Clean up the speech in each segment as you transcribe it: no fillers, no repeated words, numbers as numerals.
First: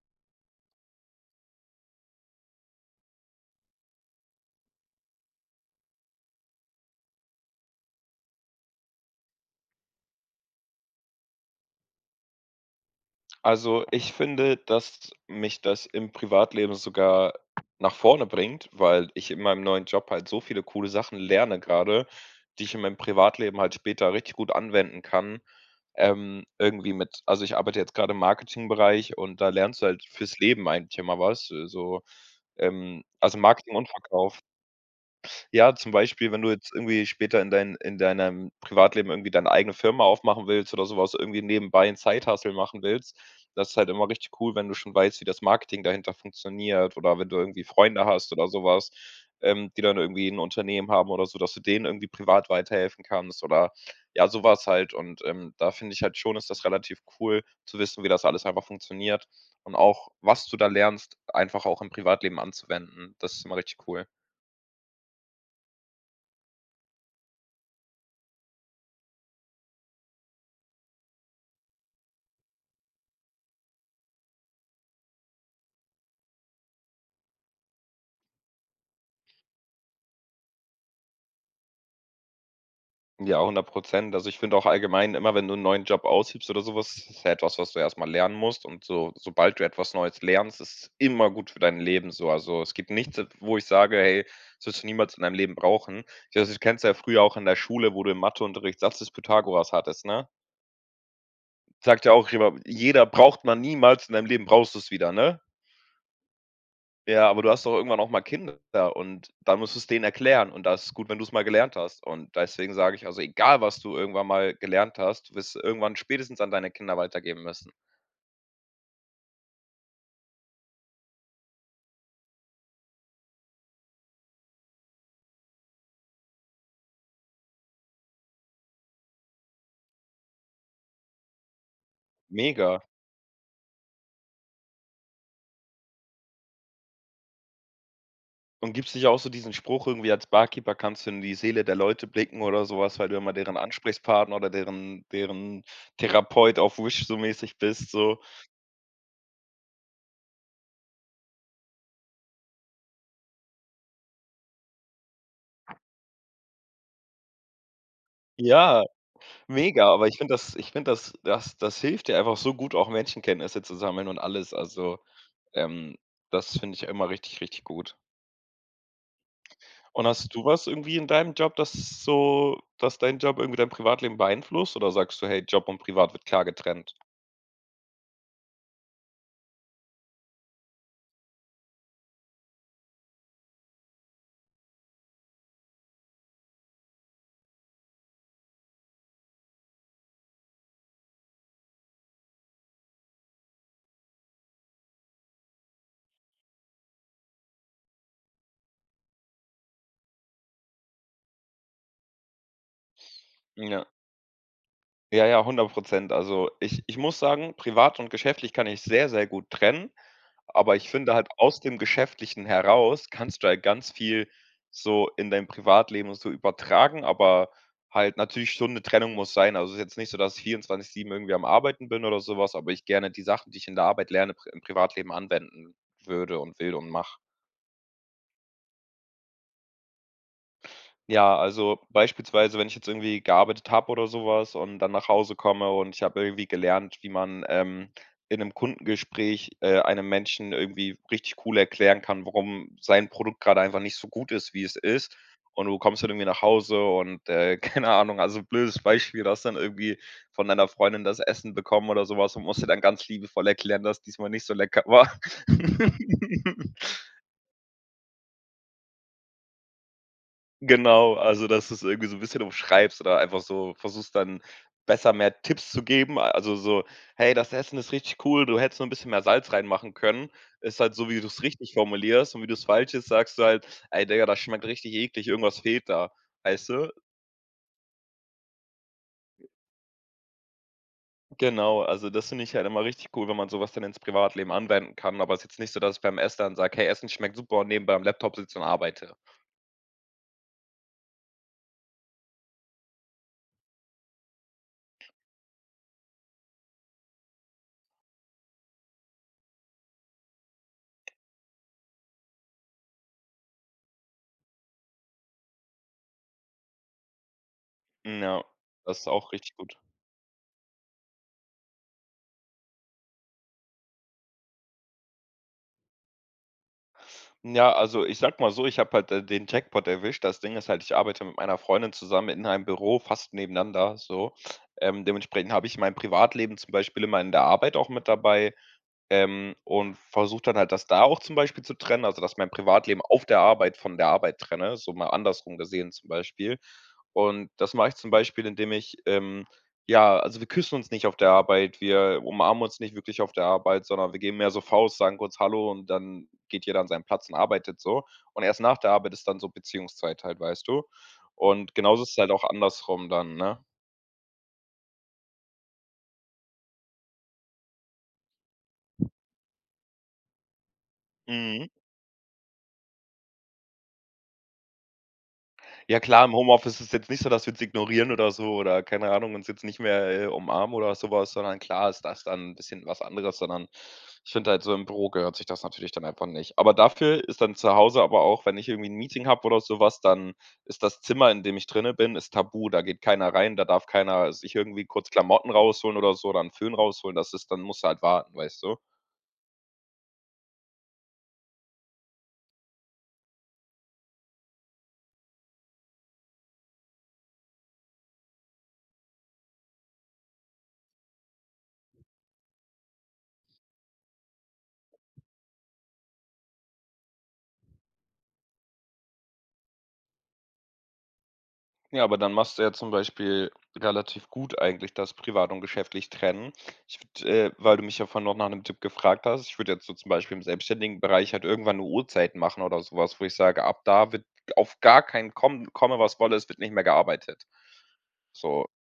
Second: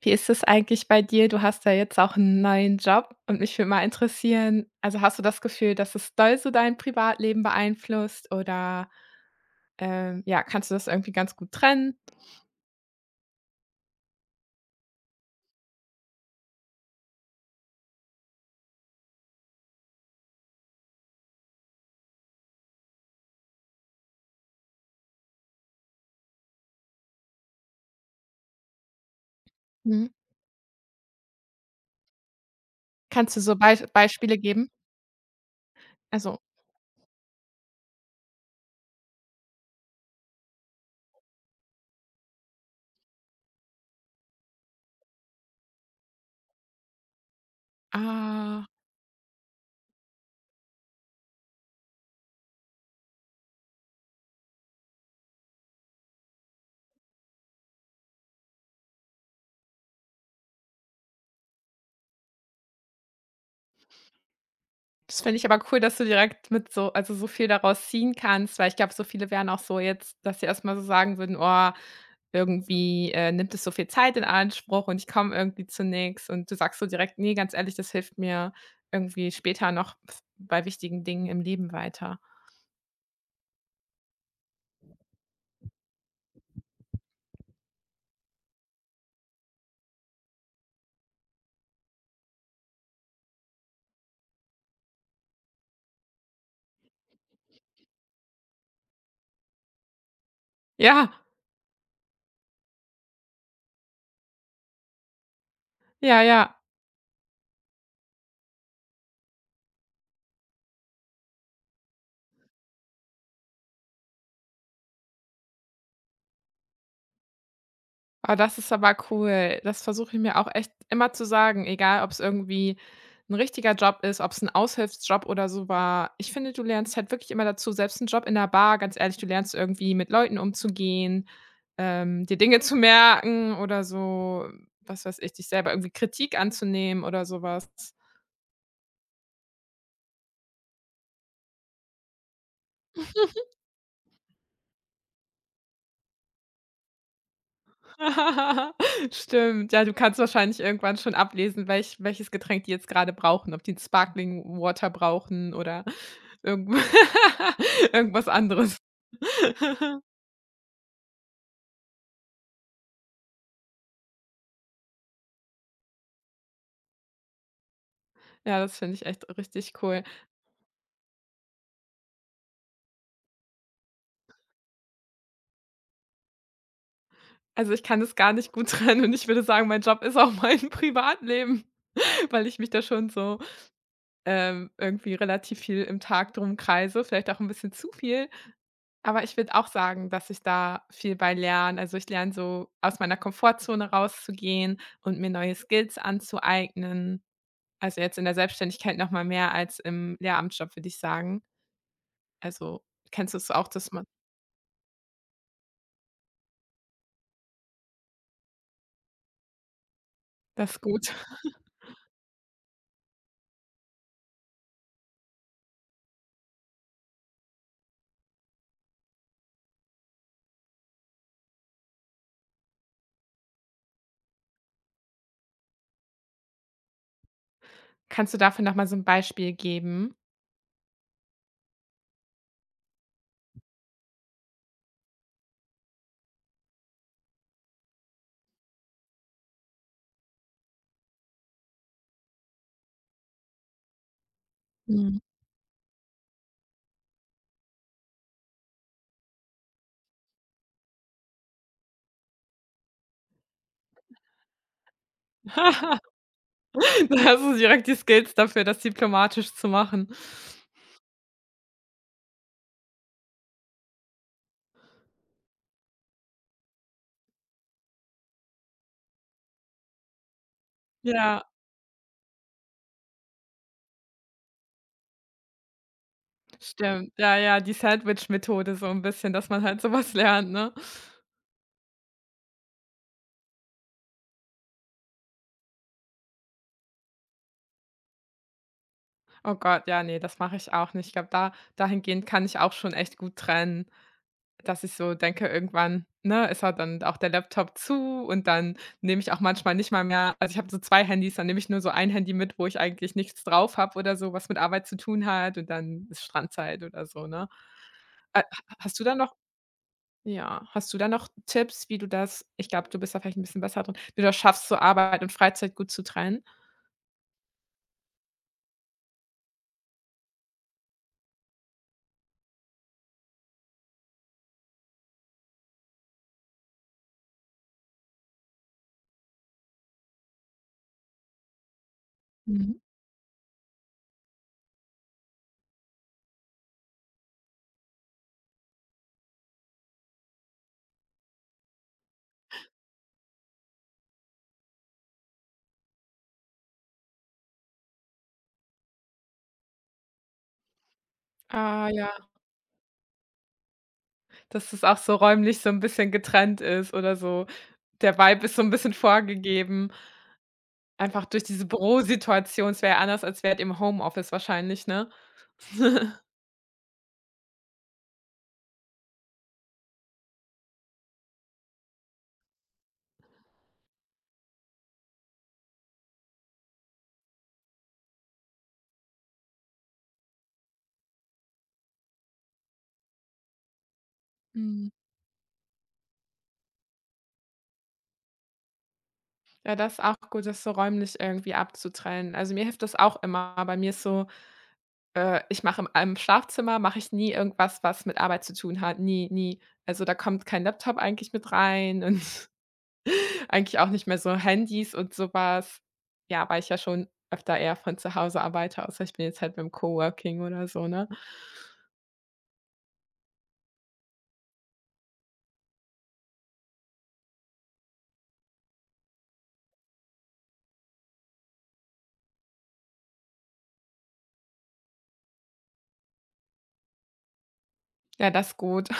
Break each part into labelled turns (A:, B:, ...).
A: Wie ist es eigentlich bei dir? Du hast ja jetzt auch einen neuen Job und mich würde mal interessieren, also, hast du das Gefühl, dass es doll so dein Privatleben beeinflusst oder, ja, kannst du das irgendwie ganz gut trennen?
B: Also, ich finde, dass mich das im Privatleben sogar nach vorne bringt, weil ich in meinem neuen Job halt so viele coole Sachen lerne gerade, die ich in meinem Privatleben halt später richtig gut anwenden kann. Irgendwie mit also, ich arbeite jetzt gerade im Marketingbereich und da lernst du halt
A: Mhm.
B: fürs Leben eigentlich immer was, so,
A: Kannst
B: also,
A: du so
B: Marketing und
A: Beispiele
B: Verkauf.
A: geben?
B: Ja, zum Beispiel,
A: Also,
B: wenn du jetzt irgendwie später in deinem Privatleben irgendwie deine eigene Firma aufmachen willst oder sowas, irgendwie nebenbei ein Side-Hustle machen willst, das ist halt immer richtig cool, wenn du schon weißt, wie das Marketing dahinter funktioniert oder wenn du irgendwie Freunde hast oder
A: ah.
B: sowas, die dann irgendwie ein Unternehmen haben oder so, dass du denen irgendwie privat weiterhelfen kannst oder ja, sowas halt. Und, da finde ich halt schon, ist das relativ cool zu wissen, wie das alles einfach funktioniert und auch, was du da lernst, einfach auch im Privatleben anzuwenden. Das ist immer richtig cool.
A: Das finde ich aber cool, dass du direkt mit so, also, so viel daraus ziehen kannst, weil ich glaube, so viele wären auch so jetzt, dass sie erst mal so sagen würden: „Oh, irgendwie, nimmt es so viel Zeit in Anspruch und ich komme irgendwie zu nichts. Und du sagst so direkt: Nee, ganz ehrlich, das hilft mir irgendwie später noch bei wichtigen Dingen im Leben weiter.“
B: Ja, 100%. Also, ich finde auch allgemein immer, wenn du einen neuen Job aushebst oder sowas, ist ja etwas, was du erst mal lernen musst und so sobald du etwas Neues lernst, ist es immer gut für dein Leben so. Also, es gibt nichts, wo ich sage: „Hey, das wirst du niemals in deinem Leben brauchen." Ich weiß, du kennst ja früher auch in der Schule, wo du im Matheunterricht Satz des Pythagoras hattest, ne?
A: Ja,
B: Sagt ja auch immer: „Jeder braucht man niemals, in deinem Leben brauchst du es wieder", ne?
A: ja, ja.
B: Ja, aber du hast doch irgendwann auch mal Kinder und dann musst du es denen erklären und das ist gut, wenn du es mal gelernt hast. Und deswegen sage ich, also egal, was du irgendwann mal gelernt hast, du wirst es irgendwann spätestens an deine Kinder weitergeben müssen.
A: Ah, das ist aber cool. Das versuche ich mir auch echt immer zu sagen, egal ob es irgendwie ein richtiger Job ist, ob es ein Aushilfsjob oder so war. Ich finde, du lernst halt wirklich immer dazu, selbst ein Job in der Bar, ganz ehrlich, du lernst irgendwie mit Leuten umzugehen, dir Dinge zu
B: Mega.
A: merken oder so, was weiß ich, dich selber irgendwie Kritik anzunehmen oder sowas.
B: Und gibst nicht auch so diesen Spruch irgendwie, als Barkeeper kannst du in die Seele der Leute blicken oder sowas, weil du immer deren Ansprechpartner oder deren Therapeut auf Wish so mäßig bist, so.
A: Stimmt, ja, du kannst wahrscheinlich irgendwann schon ablesen, welches Getränk die jetzt gerade brauchen, ob die 'n Sparkling Water brauchen oder irgend irgendwas anderes.
B: Ja, mega, aber ich finde, das hilft dir einfach so gut, auch Menschenkenntnisse zu sammeln und alles. Also Ähm, das finde ich immer richtig, richtig gut.
A: Ja, das finde ich echt richtig cool.
B: Und hast du was irgendwie in deinem Job, das dass dein Job irgendwie dein Privatleben beeinflusst oder sagst du: „Hey, Job und Privat wird klar getrennt?"
A: Also, ich kann das gar nicht gut trennen und ich würde sagen, mein Job ist auch mein Privatleben, weil ich mich da schon so, irgendwie relativ viel im Tag drum kreise, vielleicht auch ein bisschen zu viel. Aber ich würde auch sagen, dass ich da viel bei lerne. Also, ich lerne so, aus meiner Komfortzone rauszugehen und mir neue Skills anzueignen. Also, jetzt in der Selbstständigkeit noch mal mehr als im Lehramtsjob, würde ich sagen. Also, kennst du es auch,
B: Ja.
A: dass man
B: Ja, ja, 100%. Also, ich muss sagen, privat und geschäftlich kann ich sehr, sehr gut trennen. Aber
A: das
B: ich
A: gut.
B: finde halt, aus dem Geschäftlichen heraus kannst du halt ganz viel so in dein Privatleben so übertragen, aber halt natürlich schon 'ne Trennung muss sein. Also, es ist jetzt nicht so, dass ich 24/7 irgendwie am Arbeiten bin oder so was, aber ich gerne die Sachen, die ich in der Arbeit lerne, pri im Privatleben anwenden würde und will und mache.
A: Kannst du dafür noch mal so ein Beispiel geben?
B: Ja, also beispielsweise, wenn ich jetzt irgendwie gearbeitet habe oder sowas und dann nach Hause komme und ich habe irgendwie gelernt, wie man, in einem Kundengespräch, einem Menschen irgendwie richtig cool erklären kann, warum sein Produkt gerade einfach nicht so gut ist, wie es ist.
A: Mhm.
B: Und du kommst dann irgendwie nach Hause und, keine Ahnung, also blödes Beispiel, du hast dann irgendwie von deiner Freundin das Essen bekommen oder sowas und musst ihr dann ganz liebevoll erklären, dass diesmal nicht so lecker war.
A: Da hast du direkt die Skills dafür, das diplomatisch zu machen.
B: Genau, also, dass du's irgendwie so 'n bisschen umschreibst oder einfach so versuchst, dann besser mehr Tipps zu geben. Also, so: „Hey, das Essen ist richtig cool, du hättest nur 'n bisschen mehr Salz reinmachen können." Ist halt so, wie du's
A: Ja,
B: richtig formulierst, und wie du's Falsches sagst du halt: „Ey Digga, das schmeckt richtig eklig, irgendwas fehlt da." Weißt du?
A: stimmt. Ja, ja, die Sandwich-Methode so ein bisschen, dass man halt sowas lernt, ne?
B: Genau, also, das finde ich halt immer richtig cool, wenn man so was dann ins Privatleben anwenden kann, aber ist jetzt nicht so, dass ich beim Essen dann sage: „Hey, Essen schmeckt super" und nebenbei am Laptop sitze und arbeite.
A: Oh Gott, ja, nee, das mache ich auch nicht. Ich glaube, da dahingehend kann ich auch schon echt gut trennen, dass ich so denke, irgendwann, ne, ist halt dann auch der Laptop zu und dann nehme ich auch manchmal nicht mal mehr, also, ich habe so 2 Handys, dann nehme ich nur so ein Handy mit, wo ich eigentlich nichts drauf habe oder so, was mit Arbeit zu tun hat und dann ist Strandzeit oder so, ne?
B: Ja,
A: Ha
B: das
A: hast du
B: ist
A: da
B: auch
A: noch,
B: richtig gut.
A: ja, hast du da noch Tipps, wie du das, ich glaube, du bist da vielleicht ein bisschen besser drin, wie du das schaffst, so Arbeit und Freizeit gut zu trennen?
B: Ja, also ich sag mal so, ich habe halt, den Jackpot erwischt. Das Ding ist halt, ich arbeite mit meiner Freundin zusammen in einem Büro, fast nebeneinander so. Dementsprechend habe ich mein Privatleben zum Beispiel immer in der Arbeit auch mit dabei. Und versuche dann halt das da auch zum Beispiel zu trennen, also dass mein
A: Mhm.
B: Privatleben auf der Arbeit von der Arbeit trenne, so mal andersrum gesehen zum Beispiel. Und das mache ich zum Beispiel, indem ich, ja, also wir küssen uns nicht auf der Arbeit, wir umarmen uns nicht wirklich auf der Arbeit, sondern wir geben mehr so Faust, sagen kurz Hallo und dann geht jeder an seinen Platz und arbeitet so. Und erst nach der Arbeit ist dann so Beziehungszeit halt, weißt du? Und
A: Ah,
B: genauso ist
A: ja.
B: es halt auch andersrum dann, ne?
A: Dass es auch so räumlich so 'n bisschen getrennt ist oder so. Der Vibe ist so 'n bisschen vorgegeben, einfach durch diese
B: Mhm.
A: Bürosituation. Es wäre ja anders, als wärt ihr im Homeoffice wahrscheinlich, ne?
B: Ja klar, im Homeoffice ist es jetzt nicht so, dass wir uns ignorieren oder so oder keine Ahnung, uns jetzt nicht mehr, umarmen oder so was, sondern klar ist das dann 'n bisschen was anderes, sondern ich finde halt so im Büro gehört sich das natürlich dann einfach nicht. Aber dafür ist dann zu Hause aber auch, wenn ich irgendwie ein Meeting habe oder so was, dann ist das Zimmer, in dem ich drinne bin, ist tabu. Da geht keiner rein, da darf keiner sich irgendwie
A: Mhm.
B: kurz Klamotten rausholen oder so oder 'n Föhn rausholen. Das ist, dann musst du halt warten, weißt du?
A: Ja, das ist auch gut, das so räumlich irgendwie abzutrennen. Also, mir hilft das auch immer. Bei mir ist so, ich mache im Schlafzimmer mache ich nie irgendwas, was mit Arbeit zu tun hat. Nie, nie. Also, da kommt kein Laptop eigentlich mit rein und eigentlich auch nicht mehr so Handys und sowas. Ja, weil ich ja schon öfter eher von zu Hause arbeite, außer ich bin jetzt halt beim Coworking oder so, ne?
B: Ja, aber dann machst du ja zum Beispiel relativ gut eigentlich das privat und geschäftlich trennen. Ich würde, weil du mich ja vorhin noch nach einem Tipp gefragt hast, ich würde jetzt so zum Beispiel im selbstständigen Bereich halt irgendwann 'ne Uhrzeit machen oder sowas, wo ich sage: „Ab da wird auf gar keinen komme, was wolle, es wird nicht mehr gearbeitet."
A: Ja, das ist
B: So,
A: gut.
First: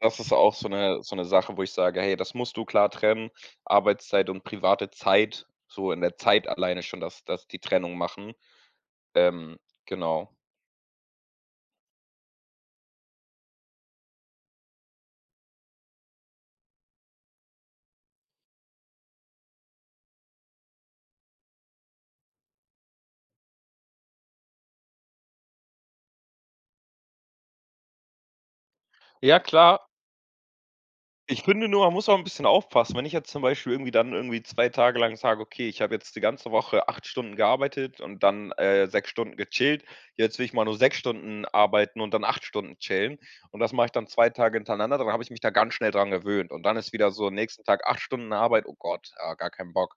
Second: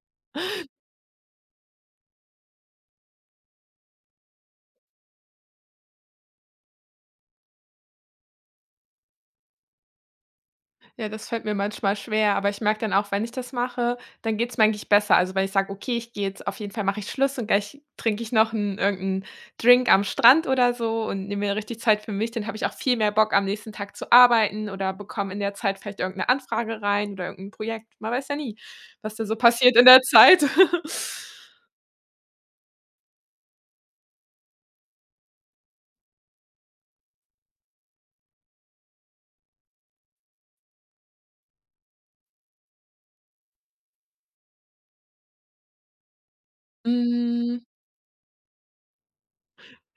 B: das ist auch so eine Sache, wo ich sage: „Hey, das musst du klar trennen, Arbeitszeit und private Zeit", so in der Zeit alleine schon dass die Trennung machen. Ähm, genau.
A: Ja, das fällt mir manchmal schwer, aber ich merke dann auch, wenn ich das mache, dann geht's mir eigentlich besser. Also, wenn ich sage: „Okay, ich gehe jetzt auf jeden Fall, mache ich Schluss und gleich trinke ich noch einen irgendeinen Drink am Strand oder so und nehme mir richtig Zeit für mich“, dann habe ich auch viel mehr Bock, am nächsten Tag zu arbeiten oder bekomme in der Zeit vielleicht irgendeine Anfrage rein oder irgendein Projekt. Man weiß ja nie, was da so
B: Ja,
A: passiert in
B: klar.
A: der Zeit.
B: Ich finde nur, man muss auch ein bisschen aufpassen. Wenn ich jetzt zum Beispiel irgendwie dann irgendwie 2 Tage lang sage: „Okay, ich habe jetzt die ganze Woche 8 Stunden gearbeitet und dann, 6 Stunden gechillt. Jetzt will ich mal nur 6 Stunden arbeiten und dann 8 Stunden chillen." Und das mache ich dann 2 Tage hintereinander, dann habe ich mich da ganz schnell dran gewöhnt. Und dann ist wieder so
A: Hm,
B: nächsten Tag 8 Stunden Arbeit: „Oh Gott, ah, gar keinen Bock."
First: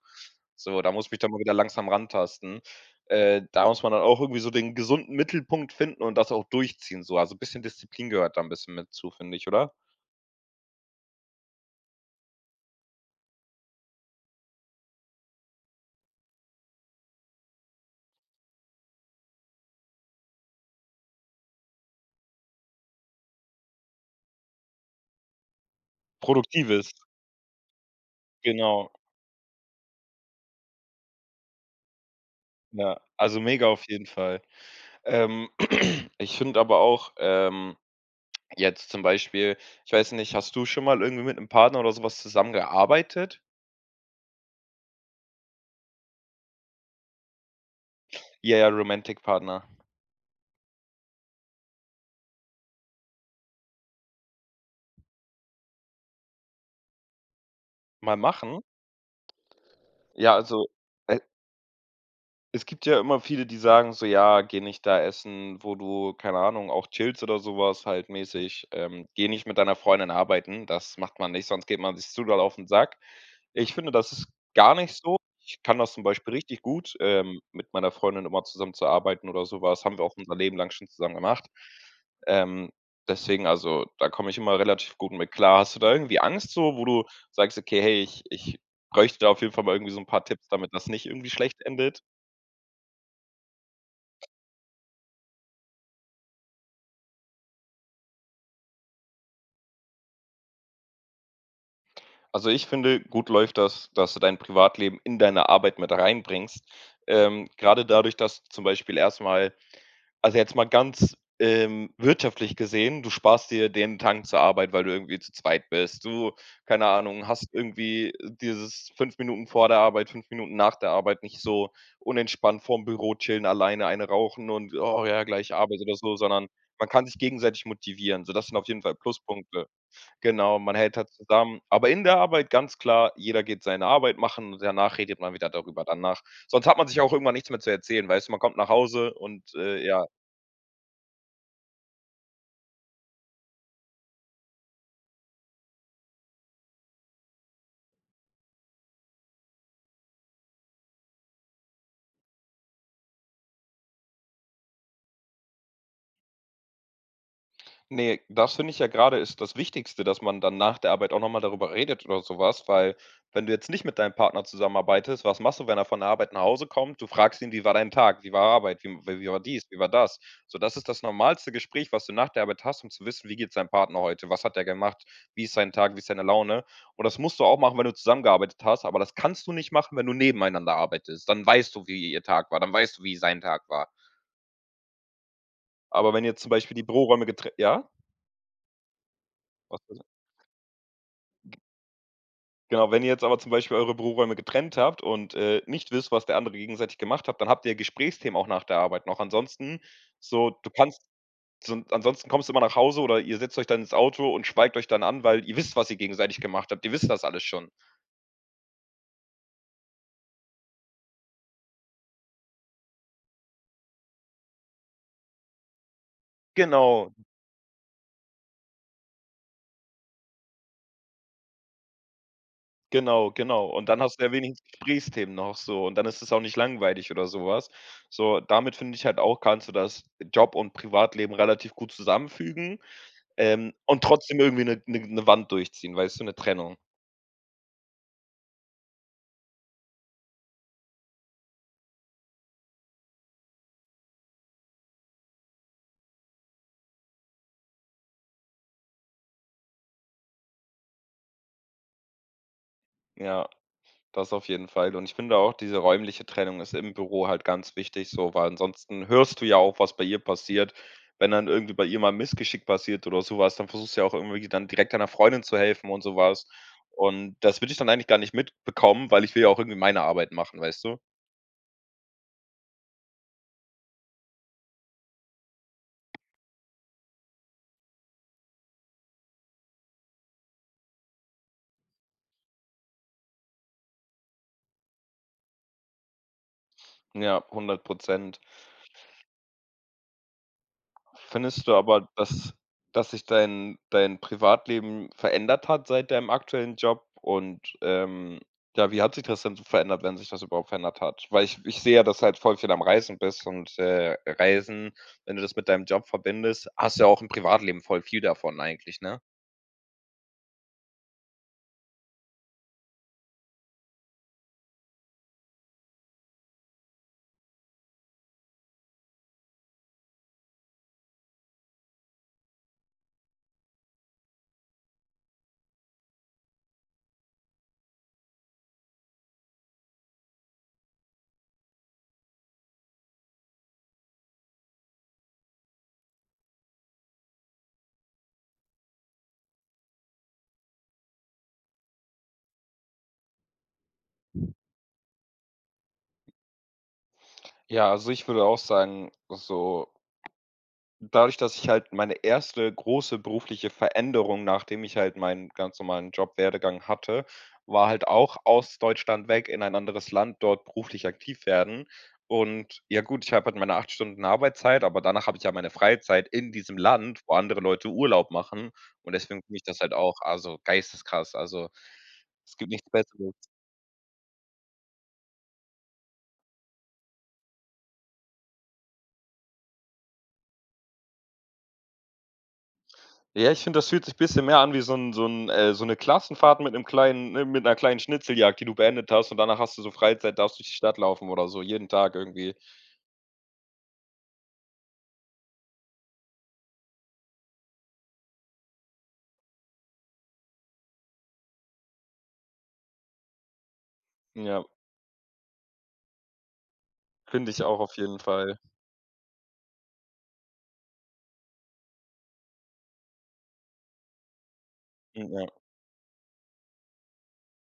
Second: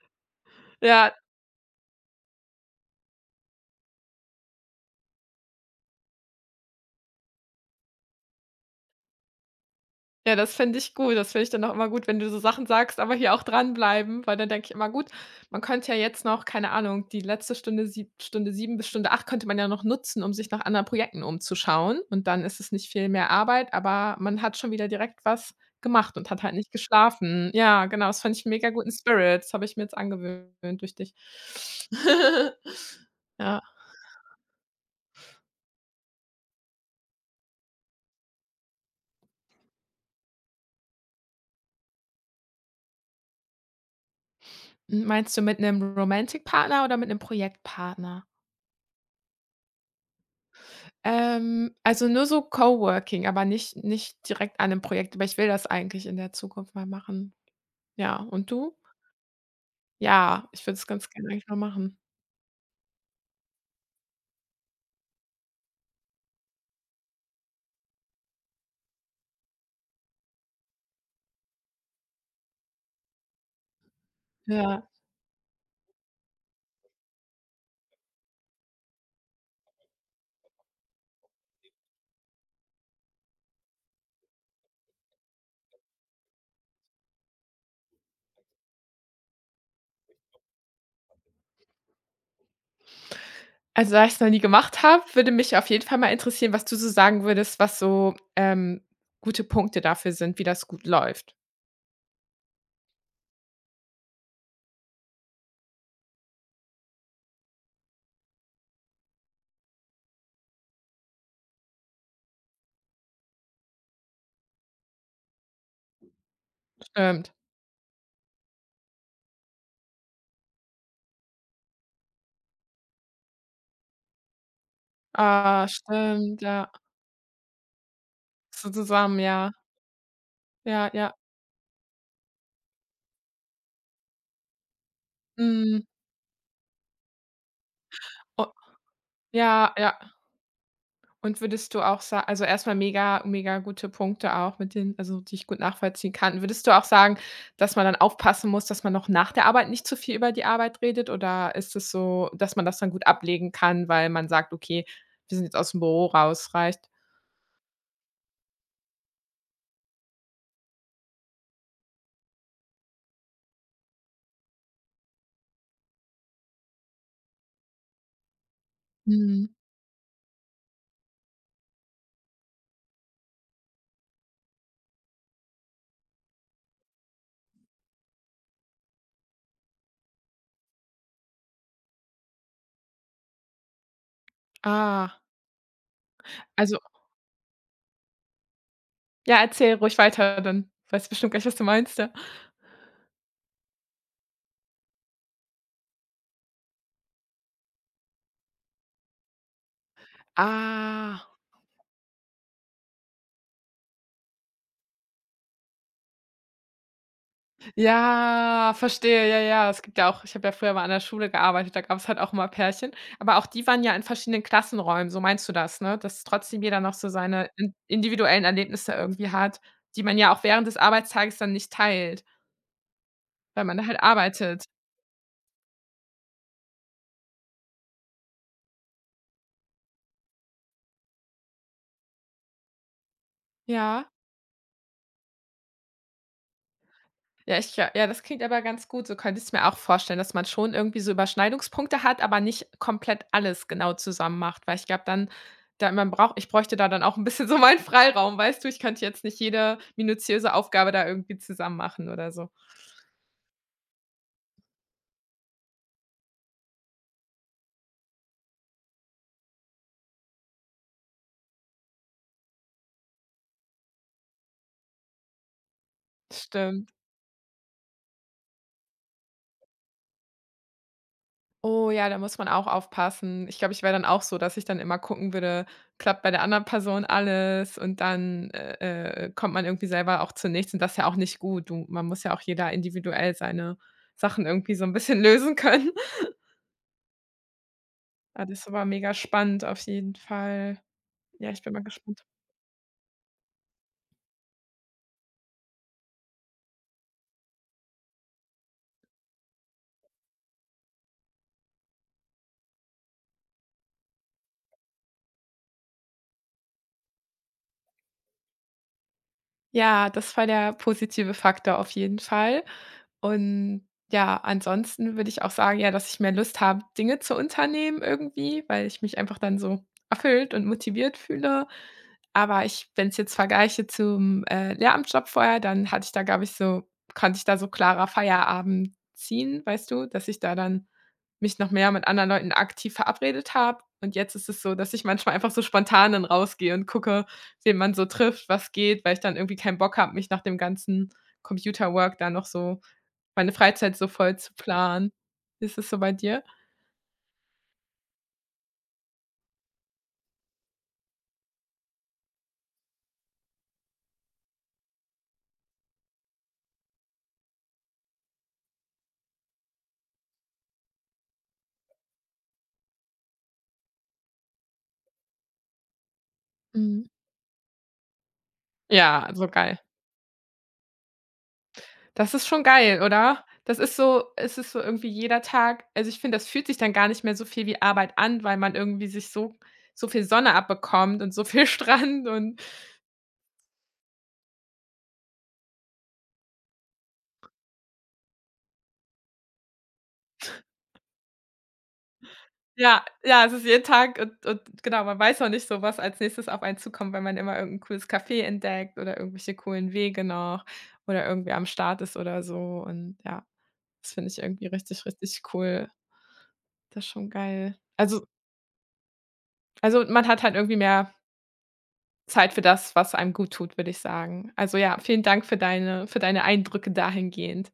B: So, da muss ich
A: ja,
B: mich dann mal wieder langsam rantasten. Da muss man dann auch irgendwie so den gesunden Mittelpunkt finden und das auch durchziehen so. Also, ein bisschen Disziplin gehört da ein bisschen mit zu, finde ich, oder?
A: ja, das fände ich gut. Das finde ich dann auch immer gut, wenn du so Sachen sagst, aber hier auch dranbleiben, weil dann denke ich immer: „Gut, man könnte ja jetzt noch, keine Ahnung, die letzte Stunde, sieb Stunde 7 bis Stunde 8 könnte man ja noch nutzen, um sich nach anderen Projekten umzuschauen.“ Und dann ist es nicht viel mehr Arbeit, aber man hat schon wieder direkt was gemacht und hat halt nicht
B: Produktives.
A: geschlafen. Ja, genau, das fand ich 'n mega guten
B: Genau,
A: Spirit. Das habe ich mir jetzt angewöhnt durch dich.
B: ja. Also,
A: Ja.
B: mega auf jeden Fall. Ähm, Ich finde aber auch, jetzt zum Beispiel, ich weiß nicht, hast du schon mal irgendwie mit einem Partner oder sowas zusammengearbeitet?
A: Meinst du mit einem Romantic-Partner oder mit einem Projektpartner?
B: Ja, ja, Romantic Partner.
A: Also nur so Coworking, aber nicht direkt an 'nem Projekt, aber ich will das eigentlich in der Zukunft mal machen.
B: Mal
A: Ja, und
B: machen?
A: du?
B: Ja,
A: Ja,
B: also,
A: ich würde es ganz
B: äh
A: gerne eigentlich mal machen.
B: es gibt ja immer viele, die sagen so: „Ja, geh nicht da essen, wo du, keine Ahnung, auch chillst oder sowas halt mäßig. Geh nicht mit deiner Freundin arbeiten. Das macht man nicht, sonst geht man sich zu doll auf den Sack." Ich finde, das ist gar
A: Ja.
B: nicht so. Ich kann das zum Beispiel richtig gut, mit meiner Freundin immer zusammen zu arbeiten oder sowas. Haben wir auch unser Leben lang schon zusammen gemacht. Ähm, deswegen also, da komme ich immer relativ gut mit klar. Hast du da irgendwie Angst so, wo du sagst: „Okay, hey, ich bräuchte da auf jeden Fall mal irgendwie so ein paar Tipps, damit das nicht irgendwie schlecht endet?"
A: Also, da ich es noch nie gemacht habe, würde mich auf jeden Fall mal interessieren, was du so sagen würdest, was so, gute Punkte dafür sind, wie das gut läuft.
B: Also, ich finde, gut läuft das, dass du dein Privatleben in deine Arbeit mit reinbringst. Grade dadurch, dass du zum Beispiel erstmal, also, jetzt mal ganz, wirtschaftlich gesehen, du sparst dir den Tank zur Arbeit, weil du irgendwie zu zweit bist. Du, keine Ahnung,
A: Stimmt.
B: hast irgendwie dieses 5 Minuten vor der Arbeit, 5 Minuten nach der Arbeit nicht so unentspannt vorm Büro chillen, alleine eine rauchen und: „Oh ja, gleich
A: Ah,
B: Arbeit" oder so,
A: stimmt,
B: sondern
A: ja.
B: man kann sich gegenseitig motivieren. So, das sind auf
A: So
B: jeden Fall
A: zusammen, ja.
B: Pluspunkte. Genau, man
A: Ja,
B: hält halt
A: ja.
B: zusammen. Aber in der Arbeit ganz klar, jeder geht seine Arbeit machen und danach redet man wieder darüber.
A: Mhm.
B: Danach sonst hat man sich auch irgendwann nichts mehr zu erzählen, weißt du? Man
A: O
B: kommt nach Hause und,
A: ja, ja.
B: ja.
A: Und würdest du auch sa also, erstmal mega, mega gute Punkte auch mit den, also, die ich gut nachvollziehen kann. Würdest du auch sagen, dass man dann aufpassen muss, dass man noch nach der Arbeit nicht zu viel über die Arbeit redet oder ist es so, dass man das dann gut ablegen kann, weil man sagt: „Okay, wir sind jetzt aus dem Büro raus“, reicht?
B: Ne, das finde ich ja gerade ist das Wichtigste, dass man dann nach der Arbeit auch noch mal darüber redet oder sowas, weil wenn du jetzt nicht mit deinem Partner zusammenarbeitest, was machst du, wenn er von der Arbeit nach Hause kommt? Du fragst ihn: „Wie war dein Tag? Wie war Arbeit? Wie war
A: Mhm.
B: dies? Wie war das?" So, das ist das normalste Gespräch, was du nach der Arbeit hast, um zu wissen: „Wie geht es deinem Partner heute? Was hat er gemacht? Wie ist sein Tag? Wie ist seine Laune?" Und das musst du auch machen, wenn du zusammengearbeitet hast, aber das kannst du nicht machen, wenn du nebeneinander arbeitest. Dann weißt du, wie ihr Tag war, dann weißt du, wie sein Tag war.
A: Ah,
B: Aber wenn jetzt zum Beispiel
A: also
B: die Büroräume getrennt, ja?
A: ja, erzähl
B: Was
A: ruhig weiter, dann weißt du bestimmt gleich, was du meinst, ja.
B: Genau, wenn ihr jetzt aber zum Beispiel eure Büroräume getrennt habt und, nicht wisst, was der andere gegenseitig gemacht hat, dann habt ihr ja Gesprächsthemen auch nach der Arbeit noch. Ansonsten so du kannst
A: Ah.
B: so ansonsten kommst du immer nach Hause oder ihr setzt euch dann ins Auto und schweigt euch dann an, weil ihr wisst, was ihr gegenseitig gemacht habt. Ihr wisst das alles schon.
A: Ja, verstehe, ja, ja. Es gibt ja auch, ich habe ja früher mal an der Schule gearbeitet, da gab es halt auch immer Pärchen, aber auch die waren ja in verschiedenen Klassenräumen, so meinst du das, ne? Dass trotzdem jeder noch so
B: Genau,
A: seine in individuellen Erlebnisse irgendwie hat, die man ja auch während des Arbeitstages dann nicht teilt,
B: genau,
A: weil
B: genau.
A: man da
B: Und dann
A: halt
B: hast du ja
A: arbeitet.
B: wenigstens Gesprächsthemen noch so und dann ist es auch nicht langweilig oder sowas. So, damit finde ich halt auch, kannst du das Job und Privatleben relativ gut zusammenfügen, und
A: Ja.
B: trotzdem irgendwie eine Wand durchziehen, weißt du, eine Trennung.
A: Ja, ich, ja, ja, das klingt aber ganz gut. So könnte ich es mir auch vorstellen, dass man schon irgendwie so Überschneidungspunkte hat, aber nicht komplett alles genau zusammen macht, weil ich glaube dann, da man braucht ich bräuchte da dann auch ein bisschen so meinen Freiraum, weißt du? Ich könnte jetzt nicht jede minutiöse Aufgabe da irgendwie zusammen machen oder so.
B: Ja, das auf jeden Fall. Und ich finde auch, diese räumliche Trennung ist im Büro halt ganz wichtig so, weil ansonsten hörst du ja auch, was bei ihr passiert. Wenn dann irgendwie bei ihr mal 'n Missgeschick passiert oder so was, dann versuchst du ja auch irgendwie dann direkt deiner Freundin zu helfen und so was.
A: Stimmt.
B: Und das würde ich dann eigentlich gar nicht mitbekommen, weil ich will ja auch irgendwie meine Arbeit machen, weißt du?
A: Oh ja, da muss man auch aufpassen. Ich glaube, ich wäre dann auch so, dass ich dann immer gucken würde, klappt bei der anderen Person alles und dann, kommt man irgendwie selber auch zu nichts und das ist ja auch nicht gut. Du, man muss ja auch jeder individuell seine Sachen irgendwie so ein bisschen lösen können.
B: Ja, hundert Prozent.
A: Ah, das war mega spannend auf jeden Fall. Ja, ich
B: Findest
A: bin
B: du
A: mal
B: aber,
A: gespannt.
B: dass sich dein Privatleben verändert hat seit deinem aktuellen Job? Und, ja, wie hat sich das denn so verändert, wenn sich das überhaupt verändert hat? Weil ich sehe ja, dass du halt voll viel am Reisen bist und, Reisen, wenn du das mit deinem Job verbindest, hast du ja auch im Privatleben voll viel davon eigentlich, ne?
A: Ja, das war der positive Faktor auf jeden Fall. Und ja, ansonsten würde ich auch sagen, ja, dass ich mehr Lust habe, Dinge zu unternehmen irgendwie, weil ich mich einfach dann so erfüllt und motiviert fühle. Aber ich, wenn ich jetzt vergleiche zum, Lehramtsjob vorher, dann hatte ich da, glaube ich, so konnte ich da so klarer Feierabend ziehen, weißt du, dass ich da dann mich noch mehr mit anderen Leuten aktiv verabredet habe. Und jetzt ist es so, dass ich manchmal einfach so spontan dann rausgehe und gucke, wen man so trifft, was geht, weil ich dann irgendwie keinen Bock habe, mich nach dem ganzen Computerwork da noch so meine Freizeit so voll zu planen. Ist es so bei dir?
B: Ja, also ich würde auch sagen, so, dadurch, dass ich halt meine erste große berufliche Veränderung, nachdem ich halt meinen ganz normalen Jobwerdegang hatte, war halt auch aus Deutschland weg, in ein anderes Land, dort beruflich aktiv werden. Und ja gut, ich habe halt meine 8 Stunden Arbeitszeit, aber danach habe ich ja meine Freizeit in diesem
A: Mhm.
B: Land, wo andere Leute Urlaub machen. Und
A: Ja,
B: deswegen
A: so
B: finde ich
A: geil.
B: das halt auch, also geisteskrass. Also
A: Das ist
B: es
A: schon
B: gibt nichts
A: geil,
B: Besseres.
A: oder? Das ist so, es ist so irgendwie jeder Tag, also, ich finde, das fühlt sich dann gar nicht mehr so viel wie Arbeit an, weil man irgendwie sich so so viel Sonne abbekommt und so viel Strand und
B: Ja, ich finde, das fühlt sich bisschen mehr an wie so 'ne Klassenfahrt mit 'nem kleinen, ne, mit 'ner kleinen Schnitzeljagd, die du beendet hast und danach hast du so Freizeit, darfst durch die Stadt laufen oder so, jeden Tag irgendwie.
A: ja, ja, es ist jeden Tag und genau, man weiß noch nicht so, was als Nächstes auf einen zukommt, wenn man immer irgendein cooles Café entdeckt oder irgendwelche coolen Wege noch oder irgendwie am Start ist oder so und ja, das finde ich
B: Ja,
A: irgendwie richtig, richtig cool. Das ist schon
B: finde ich auch
A: geil.
B: auf jeden
A: Also
B: Fall.
A: also, man hat halt irgendwie mehr Zeit für das, was einem gut tut, würde ich sagen. Also ja, vielen
B: Mhm,
A: Dank für
B: ja.
A: deine, für deine Eindrücke dahingehend.